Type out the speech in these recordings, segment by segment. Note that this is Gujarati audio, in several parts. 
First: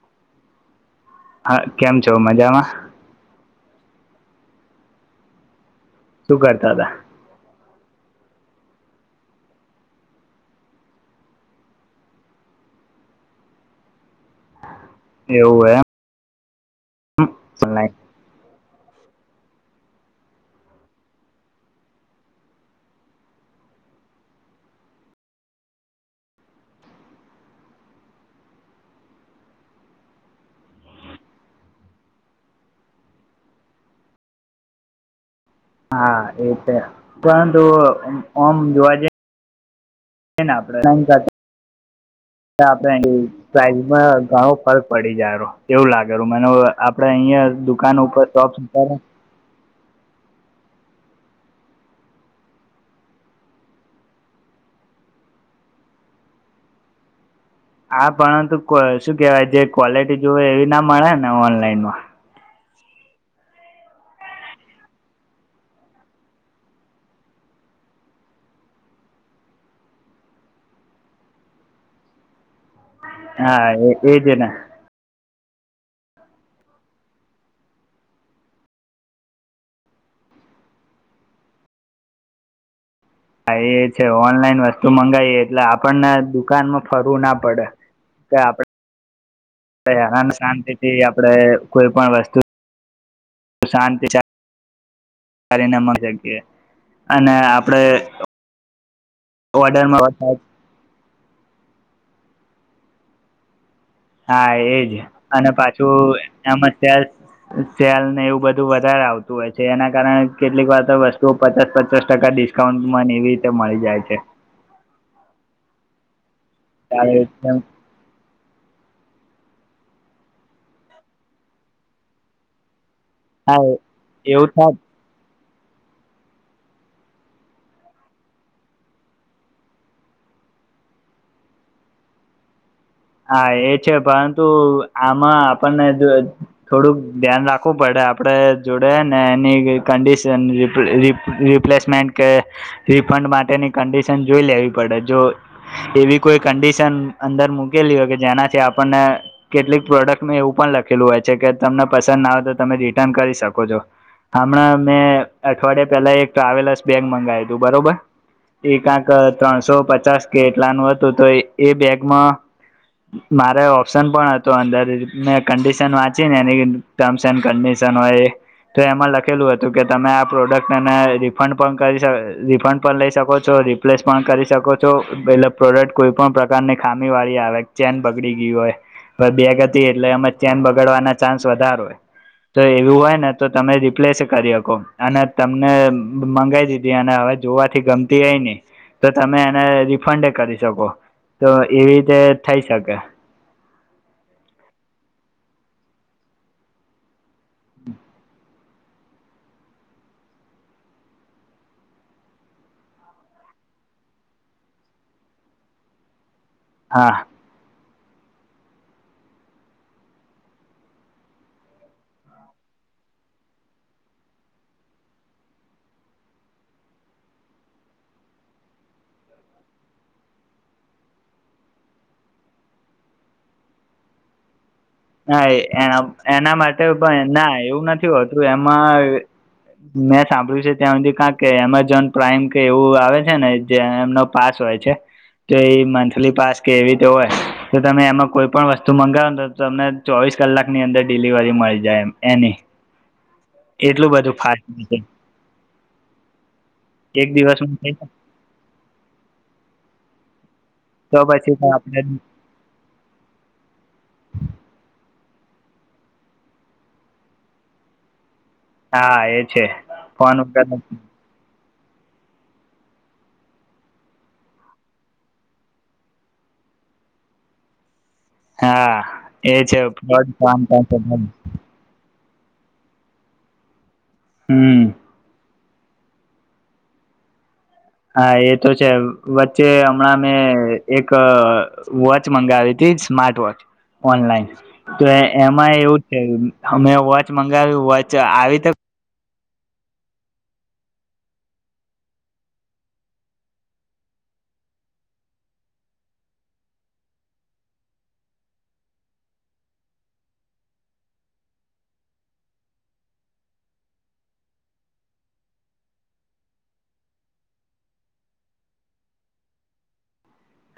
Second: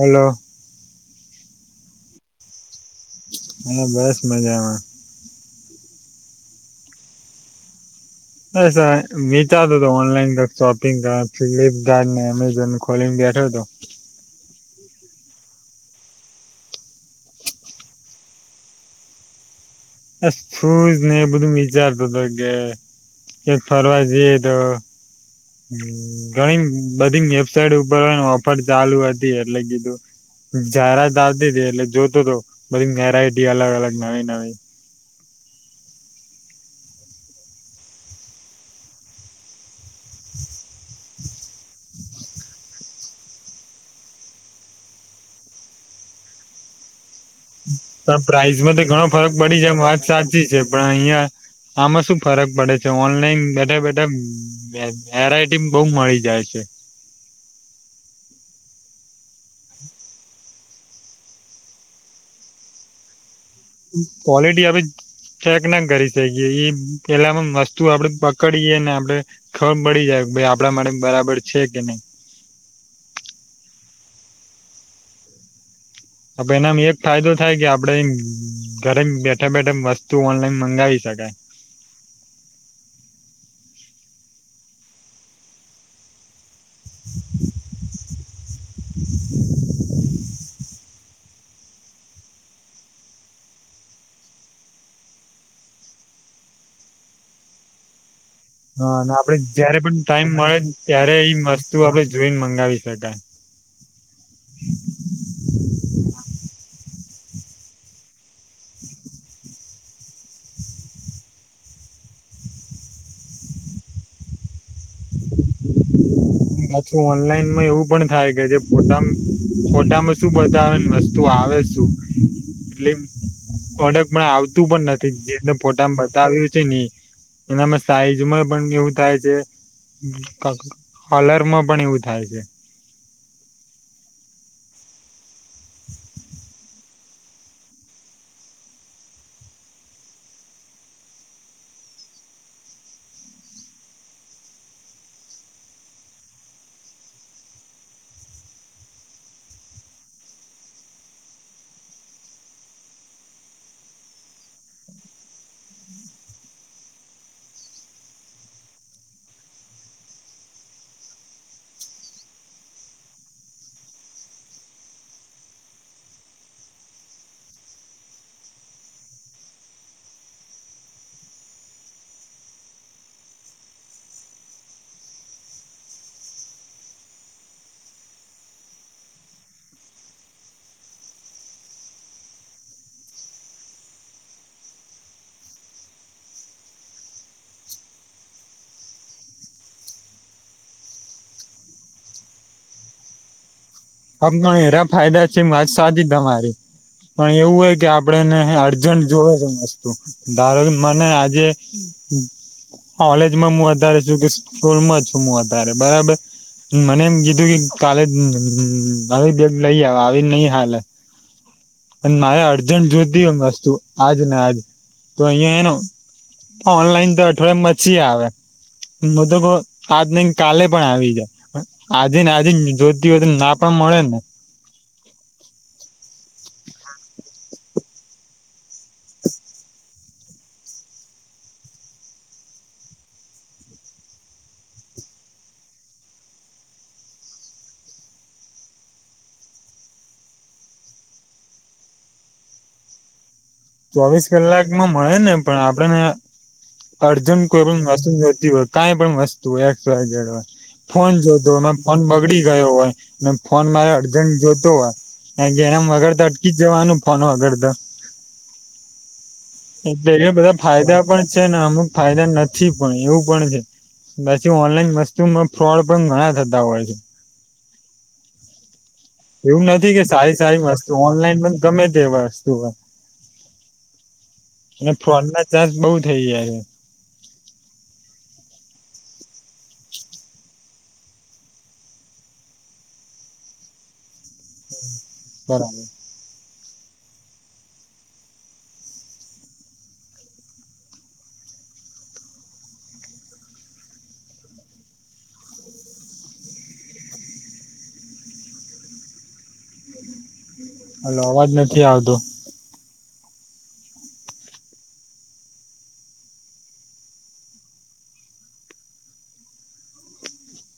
[inaudible] હેલો. હા. કેમ છો મજામાં? હા બસ મજામાં. શું કરતા હતા? બસ હવે વિચારતો તો ઓનલાઈન શોપિંગ આ ફ્લિપકાર્ટ ને એમેઝોન ખોલીને બેઠો હતો. એવું એમ આ શુઝ ને એ બધું વિચારતો હતો કે ક્યાંક ફરવા જઈએ તો ઘણી બધી વેબસાઇટ ઉપર ઓફર ચાલુ હતી. એટલે કીધું જાહેરાત આવતી હતી એટલે જોતો હતો બધી વેરાઈટી અલગ-અલગ, નવી-નવી હા એ છે પરંતુ અ ઓમ જોવા જઈ [unintelligible] [inaudible] [unintelligible] પ્રાઇઝમાં ઘણો ફર્ક પડી જાયરૂ એવું લાગેરુ મને ઓ આપણે અહિયાં દુકાન પણ ઉપર પ્રાાઈઝમાં તો શોપ ઘણો ફરક પડી જાય વાત સાચી છે. પણ અહિયાં આમાં શું ફરક પડે છે, ઓનલાઈન બેઠા બેઠા વે વેરાયટી બહુ મળી જાય છે. આ પરંતુ કોઈ શું કેહેવાય, જે ક્વોલિટી જોઈએ એવી ના મળે ને ઓનલાઈનમાં. ક્વોલિટી અભી ચેક ના કરી શકીએ. એ પેલાહુ વસ્તુ આપણે પકડીએ ને આપણે ખર પડી જાય કે ભાઈ આપણા માટે બરાબર છે કે નહી? હા એ એ એજ ને અપેનામાં એક ફાયદો થાય કે, આપણે ઘરે બેઠા બેઠા વસ્તુ ઓનલાઈન મંગાવી શકાય. હા એ છે. ઓનલાઈન વસ્તુ મંગાવીએ એટલે આપણને દુકાનમાં ફરવું ના પડે. કે આપણે આન શાંતિ એ આપણેે કોઈ પણ વસ્તુ શાંતિ [unintelligible] અને આપણે હા અને આપડે જયારે પણ ટાઈમ મળે ત્યારે એ વસ્તુ આપણે જોઈને મંગાવી શકાય. હા એજ અને પાછું એમજ સેલ ને એવું બધું વધારે આવતું હોય છે. એના કારણે કેટલીક વાર તો વસ્તુઓ પચાસ પચાસ ટકા ડિસ્કાઉન્ટમાંને એવી રીતે મળી જાય છે. પાછું ઓનલાઈનમાં હા એવું પણ થાય કે જે ફોટા ફોટામાં શું બતાવે. ને વસ્તુ આવે શું. એટલે પ્રોડક્ટ પણ એવું થાય આવતું પણ નથી જે ફોટામા બતાવ્યું છે ને. એનામાં સાઈઝમાં પણ એવું થાય છે ક કલરમાં પણ એવું થાય છે. હા એ છે પરંતુ આમાં આપણને જો થોડુંક ધ્યાન રાખવું પડે. આપણે જોડે ને એની કંડિશન રીપ્લે રીપ રિપ્લેસમેન્ટ કે રિફંડ માટેની કંડિશન જોઈ લેવી પડે. જો એવી કોઈ કંડિશન અંદર મુ કેલી હો કે જેનાથી આપણને કેટલીક પ્રોડક્ટ મેં એવું પણ લખેલું હોય છે કે તમને પસંદ ના આવે તો તમે રિટર્ન કરી શકો છો. હમણાં મેં અઠવાડિયા પહેલા એક ટ્રાવેલર્સ બેગ મંગાવ્યું હતું. બરોબર! એક કાઇક ત્રણસો પચાસ કે એટલાનું હતું તો એ બેગમાં મારે ઓપ્શન પણ હતો અંદર મેં કન્ડિશન વાંચી ને એની ટર્મ્સ એન્ડ કન્ડિશન હોય એ તો એમાં લખેલું હતું, કે તમે આ પ્રોડક્ટ એને રિફંડ પણ કરી રિફંડ પણ લઈ શકો છો. રિપ્લેસ પણ કરી શકો છો. એટલે પ્રોડક્ટ કોઈ પણ પ્રકારની ખામી વાળી આવે ચેન બગડી ગઇ હોય. બેગ હતી એટલે એમા ચેન બગાડવાના ચાન્સ વધારો હોય. તો એવું હોય ને તો તમે રિપ્લેસ કરી હકો અને તમને મંગાવી દીધી અને હવે જોવાથી ગમતી એઇની. તો તમે એને રિફંડ એ કરી શકો તો એવી તે થઈ શકે હ એરા ફાયદા છે, વાત સાદી તમારી પણ એવું હોય કે આપડે ને જોવે છે મસ્તુ ધારો કે મને આજે કોલેજમાં હું વધારે છું, કે સ્કૂલમાં છું વધારે બરાબર હમ્મ મનેમ હા જી કાલે હમ આવી બે લઈ આવે આવી જ નઈ હાલે પણ મારે અર્જન્ટ જોતી હોય, વસ્તુ આજ ને આજ તો અહીિયાં એનો ઓનલાઈન તો અઠવાડયમાં પછી આવે મ તો આજ નહી કાલે પણ આવી જાય આજે ને આજે જોતી હોય, ના પણ મળે ને હા એના એના માટે પણ ના એવું નથી હોતું એમાં મેં સાંભળ્યું છે, ત્યાં સુધી ક કે એમેઝોન પ્રાાઈમ કે એવું આવે છે ને જે એમનો પાસ હોય છે, તો એ મંથલી પાસ કે એવી રીતે હોય તો તમે એમાં કોઈ પણ વસ્તુ મંગાવો તમને ચોવીસ કલાક ની અંદર ડડીલિવરી મળી જાય એમ એની એટલું ચોવીસ બધું ફાસ્ટ કલાક માં છે મળે ને પણ આપડને એક અર્જન્ટ કોઈ દિવસમાં પણ થઈ વસ્તુ જાય નતી હોય કાંઈ પણ વસ્તુ હોય એકસયડ વાય [unintelligible] ફોન તો જોતો પછી તો હોય ફોન આપણે બગડી ગયો હોય, ફોન મારે અર્જન્ટ જોતો હોય ઘેમ વગર તો અટકી જ જવાનું ફોન વગર તો હા એ છે એ પે ફોન બધા ઉપર જ. ફાયદા પણ છે, ને અમુક ફાયદા નથી પણ એવું પણ છે, પછી ઓનલાઈન વસ્તુમાં ફ્રોડ પણ ઘણા થતા હોય છે, હા એ એવું છે નથી કે ફ્રોડ સારી કામ સારી મસ્તુ કરશે ઓનલાઈન પણ ગમે તે બસ શુંઆ હમ અને ફોન ચાસ બહુ થઈ જ છે, હા એ તો છે વચ્ચે હમણાં મેં એક વોચ મંગાવી હતી, સ્માર્ટ વોચ ઓનલાઈન તો એમાં બરાબર એવું છે, અમે વોચ મંગાવી વોચ આવી તો હલો અવાજ નથી આવતો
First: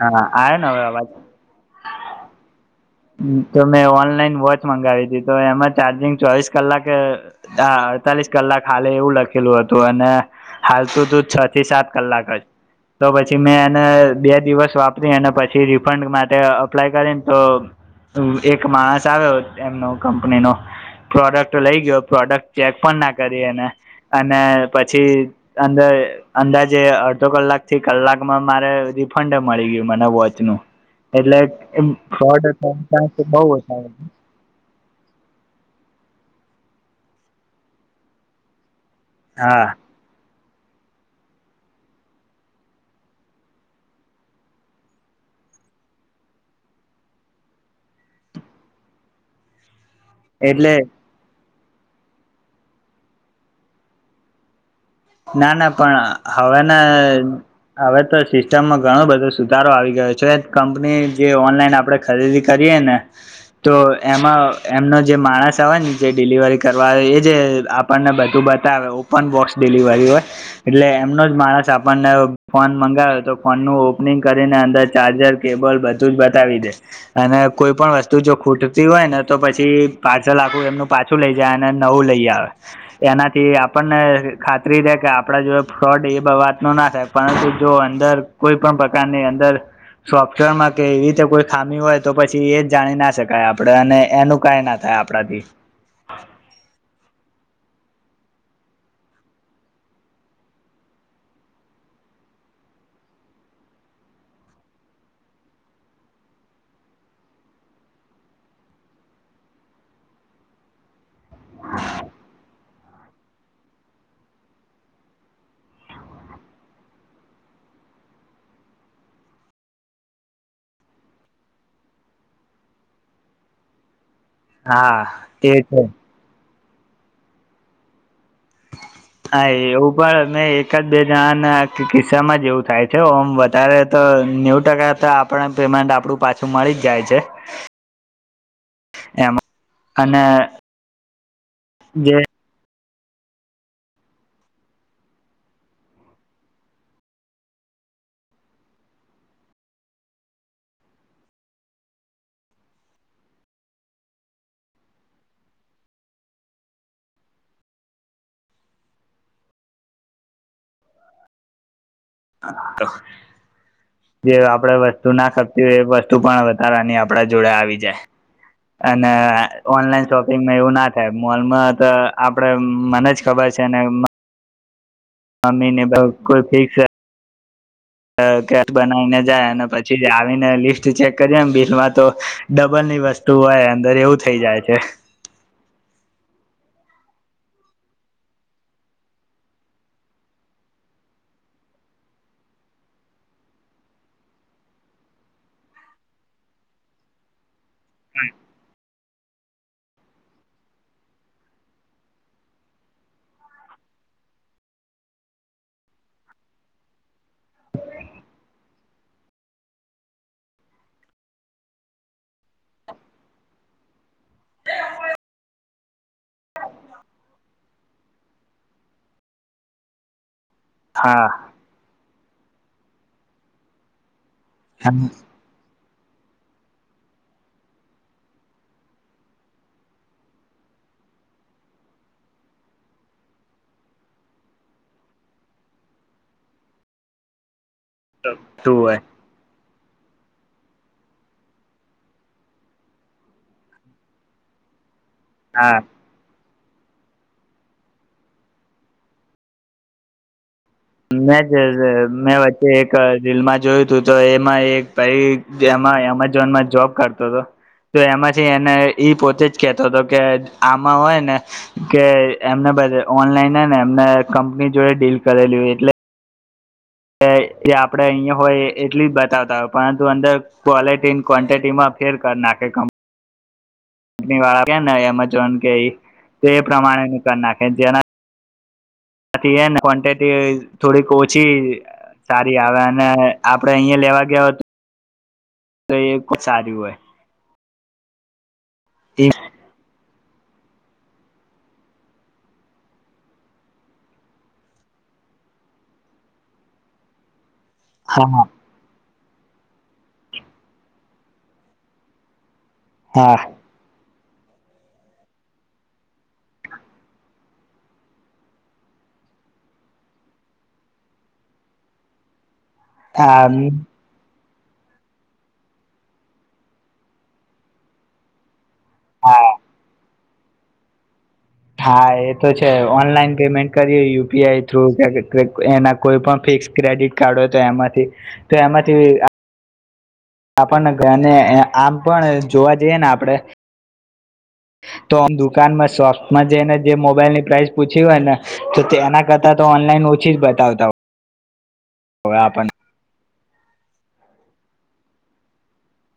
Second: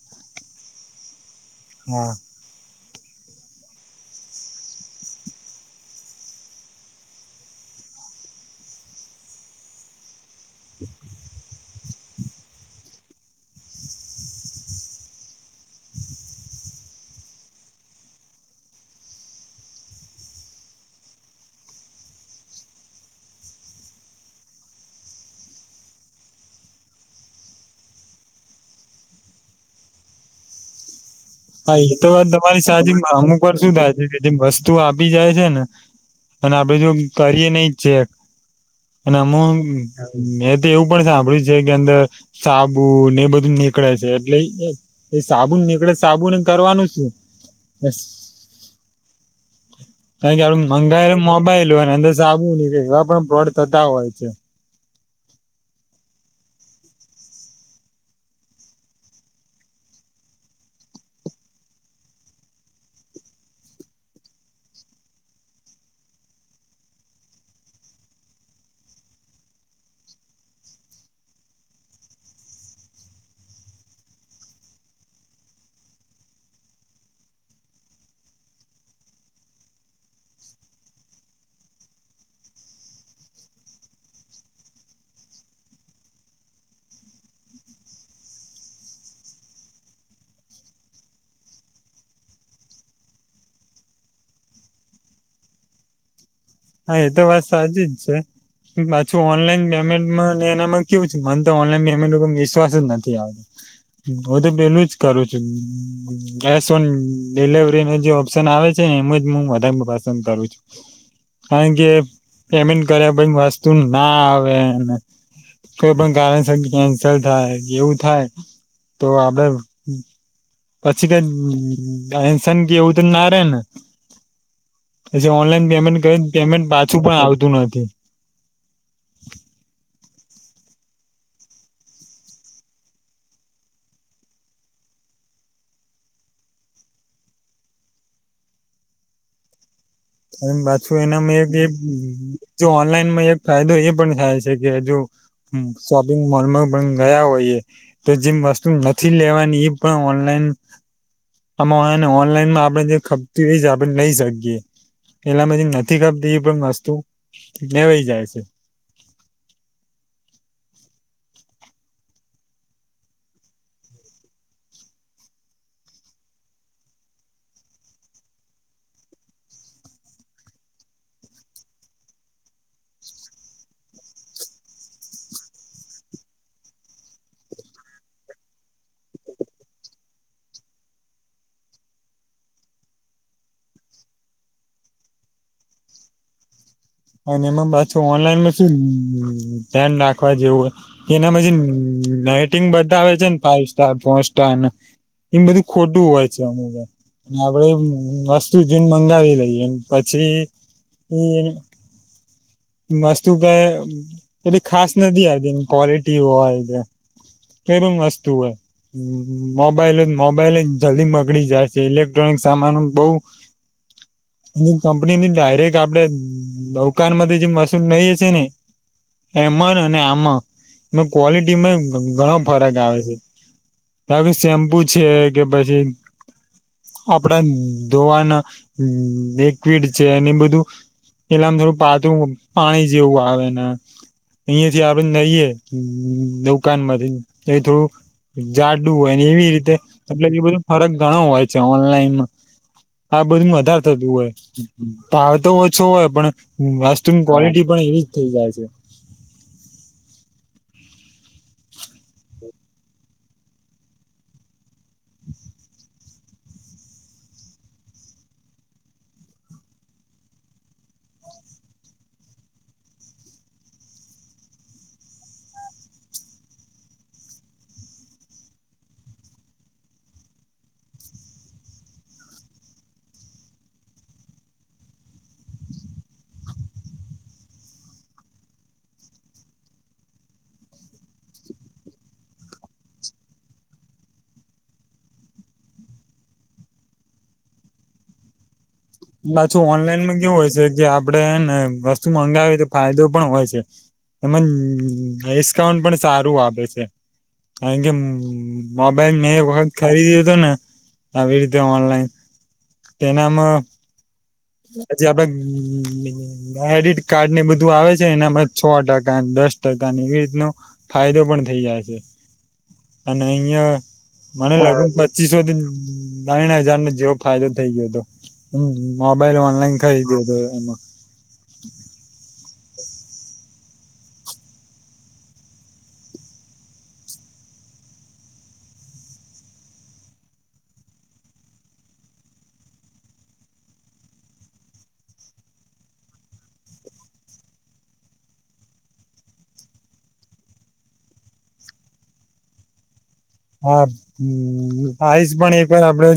હા આને હવે અવાજ? હા તો મેં ઓનલાઈન વોચ મંગાવી હતી તો એમાં ચાર્જિંગ ચોવીસ કલાકે અડતાલીસ કલાક હાલે એવું લખેલું હતું અને હાલ તું તું છ થી સાત કલાક જ તો પછી મેં એને બે દિવસ વાપરી અને પછી રિફંડ માટે અપ્લાય કરીને, તો એક માણસ આવ્યો એમનો કંપનીનો પ્રોડક્ટ લઈ ગયો પ્રોડક્ટ ચેક પણ ના કરી અનેને અને પછી અંદર અંદાજે અડધો કલાક થી કલાકમાં મારે રિફંડ મળી ગયું, મને વોચનું એટલે એ સા અમુક પર શું થ કે મસ તું આપી જાય છે, ને અને આપડે જો કરીએ નહ ચેક એ ના હું હા એવું પણ સાંભળ્યું છે કે અંદર સાબુ ને બધું નીકળે છે, એટલે સાબુ નીકળે સાબુન કરવાનું છું? તે જાણીને એટલે બંગાયરે મોબાઈલ લોટના અંદર સાબુ ન કે એવા પણ બોડ થતા હોય છે ના ના પણ હવેને હવે તો સિસ્ટમમાં ઘણો બધો સુધારો આવી ગયો છે કંપની જે ઓનલાઈન આપડણે ખરીદી કરીએ ને તો એમાં એમનો જે માણસ આવે ને જે ડિલિવરી કરવા એ જે આપણને બધું બતાવે ઓપન બોક્સ ડિલિવરી હોય એટલે એમનો જ માણસ આપણને ફોન મંગાવે તો ફોનનું ઓપનિંગ કરીને અંદર ચાર્જર કેબલ બધું જ બતાવી દે અને કોઈ પણ વસ્તુ જો ખૂટતી હોય ને તો પછી પાર્સલ આખું એમનું પાછું લઈ જાય અને નવું લઈ આવે એનાથી આપણને ખાતરી રહેે કે આપડા જો ફ્રોડ એ વાત ન ના થાય પરંતુ જો અંદર કોઈ પણ પ્રકારની અંદર સોફ્ટવેરમાં કે એવી રીતે કોઈ ખામી હોય તો પછી એ જ જાણી ના શકાય આપણે અને એનું કઈ ના થાય આપણાથી હા એ તો વાત સાચી જ છે પાછું ઓનલાઈન પેમેન્ટમાંને એનામાં કેવું છે મને તો ઓનલાઈન પેમેન્ટ ઉપર વિશ્વાસ જ નથી આવતો હું તો પેલું જ કરું છું કેશ ઓન ડિલવરી ન જે ઓપ્શન આવે છે ને એમાં જ હું વધારે પસંદ કરું છું કારણ કે પેમેન્ટ ઘરે ભઈ વસ્તુ ના આવે કોઈ પણ કારણસર કેન્સલ થાય એવું થાય તો આપડે પછી કઈ એનસન કે એવું તો ના રે ને હા પછી તે ઓનલાઈન છે પેમેન્ટ કરી પેમેન્ટ પાછું પણ આવતું નથી હા એવું પણ અ એક જ બે જણાના કિસ્સામાં જ એવું થાય છે ઓમ વધારે તો નેવુ ટકા તો આપણે પેમેન્ટ આપડું પાછું મળી જ જાય છે એમાં અને પાછું એના મે જે જો ઓનલાઈનમાં એક ફાયદો એ પણ થાય છે કે જો શોપિંગ મોલમાં પણ ગયા હોઈએ તો જેમ વસ્તુ નથી લેવાની એ પણ ઓનલાઈન આ ઓનલાઈનમાં આપણે જે ખપતી હોય આપણે લઈ શકીએ એલામાંધી નથી ખપતી એ પણ વસ્તુ લેવાઈ જાય છે આગળ જે આપણે વસ્તુ ના ખતી હોય એ વસ્તુ પણ વધારાની આપડા જોડે આવી જાય અને ઓનલાઈન શોપિંગમાં એવું ના થાય મોલમાં તો આપડે મને જ ખબર છે મમ્મીને બહુ ખુશી છે અ કેટ બનાવીને જાય અને પછી આવીને લિસ્ટ ચેક કરીે એમ બિલમાં તો ડબલની વસ્તુ હોય અંદર એવું થઈ જાય છે અને એમાં પાછું ઓનલાઈનમાં શું ધ્યાન રાખવા જેવું હોય એનામાંછી નાટિંગ બતાવે આવે છે ને ફાઈવ સ્ટાર ફોર સ્ટાર એ બધું ખોટું હોય છે અમુ ભઈ વસ્તુ જોઈને મને મંગાવી લઈએ એ પછી એને વસ્તુ ક પટલી ખાસ નથી આવીતી એની ક્વલિટી હોય કેલું વસ્તુ હોય મોબાઈલ મોબાઈલ જલ્દી બગડી જાય છે ઇલેક્ટ્રોનિક સામાનો બહુ એની કંપનીની ડાયરેક્ટ આપડે દુકાન થી જે મશુર નહી છે ને એમ અને આમાં એ હા ક્વલિટીમાં ઘણા ફરક આવે છે તારુ શેમ્પુ છે કે પછી આપડા ધોવાના લિક્વિડ છે એને બધું એલામ થોડું પાતું પાણી જેવું આવે ને અહીયાં જે આવીને ખઈએ દુકાન માંથી એ થોડું જાડું હોય એવી રીતે એટલે એ બધો ફરક ઘણો હોય છે ઓનલાઈનમાં આ બધું વધારે થતું હોય ભાવ તો હા ઓછો હોય પણ [unintelligible] તુમ ક્વોલિટી પણ એવી જ થઈ જાય છે મેં જ જ મેં વચ્ચે એક રીલમાં જોયું હતું તો એમાં એક ભાઈ એમાં એમેઝોનમાં જોબ કરતો હતો તો એમાંથી એને ઈ પોતે જ કેતો હતો કે આમાં હોય ને કે એમને બધા ઓનલાઈન ને એમને કંપની જોડે ડીલ કરેલી હોય એટલે એ આપડણે અહીંયા હોય એટલી જ બતાવતા હોય પરંતુ અંદર ક્વોલિટી ક્વન્ટિટીમાં ફેર કરી નાખે ક કંપની વાળા કે એમેઝોન કે તે પ્રમાણે નુકાન નાખે જેના આથી એને ક્વન્ટિટી થોડીક ઓછી સારી આવે અને આપડે અહીંયા લેવા ગયા તો એ સારીહોય પાછું ઓનલાઈન મા કે વું હોય છે જે આપડણે હેને વસ્તુ મંગાવી તો ફાયદો પણ હોય છે એમમા ડિસ્કાઉન્ટ પણ સારું આપે છે હે હા મા ભાઈ મેં એક વખત ખરીદ્યો હતો ને, આવી રીતે ઓનલાઈન. હા તેનામ પજ આપણે ક્રેડિટ કાર્ડ ને બધું આવે છે એનામાં છ ટકા દસ ટકાને એવી રીતનો, ફાયદો પણ થઇ જાય છે. અને આમ યા મને લગભગ પચીસોથી બાાવણ હજાર નો જેવો ફાયદો થઇ ગયો હતો. મોબાઈલ હા ઓનલાઈન કઈ્યો હતો એમ. હા એ તો છે. કે ઓનલાઈન પેમેન્ટ કરી હો યુપી આઈ થ્રુ કે એના કોઈ પણ ફિક્સ ક્રેડિટ કાર્ડ હોય તો એમાંથી, તો એમાંથી આપણનેને આમ પણ જોવા જઈએ ને આપણે. તો દુકાનમાં શોપમાં જઈને જે મોબાઈલની પ્રાઇસ પૂછી હોય ને, તો તેના કરતાં તો ઓનલાઈન ઓછી જ બતાવતા હોય. હ પણ હા આઇસ પણ એક વાર આપડે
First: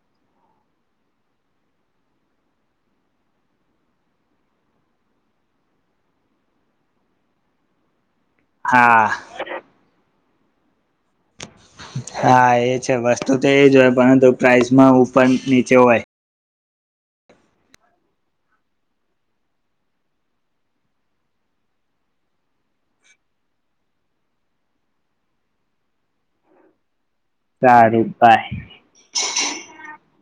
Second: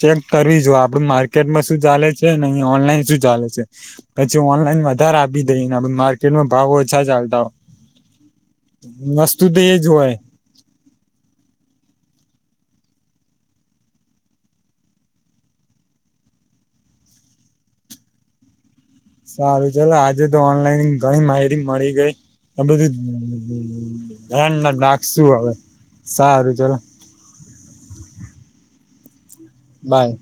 ચેક કરવી જો આપડ માર્કેટમાં શું ચાલે છે ને અ ઓનલાઈન શું ચાલે છે, પછી ઓનલાઈન વધારે આપી દઈને માર્કેટમાં ભાવ ઓછા ચાલતા હો. હા વસ્તુ તો એજ હોય. હા એ છે વસ્તુ તો એજ હોય પરંતુ પ્રાઇસમાં ઉપર નીચે હોય. સારું ચાલ આજે તો ઓનલાઈન ઘણી માહી મળી ગઈ, બધુંન ના રાખ શું હવે સારું ચાલ. સારું બાય [inaudible] બાય.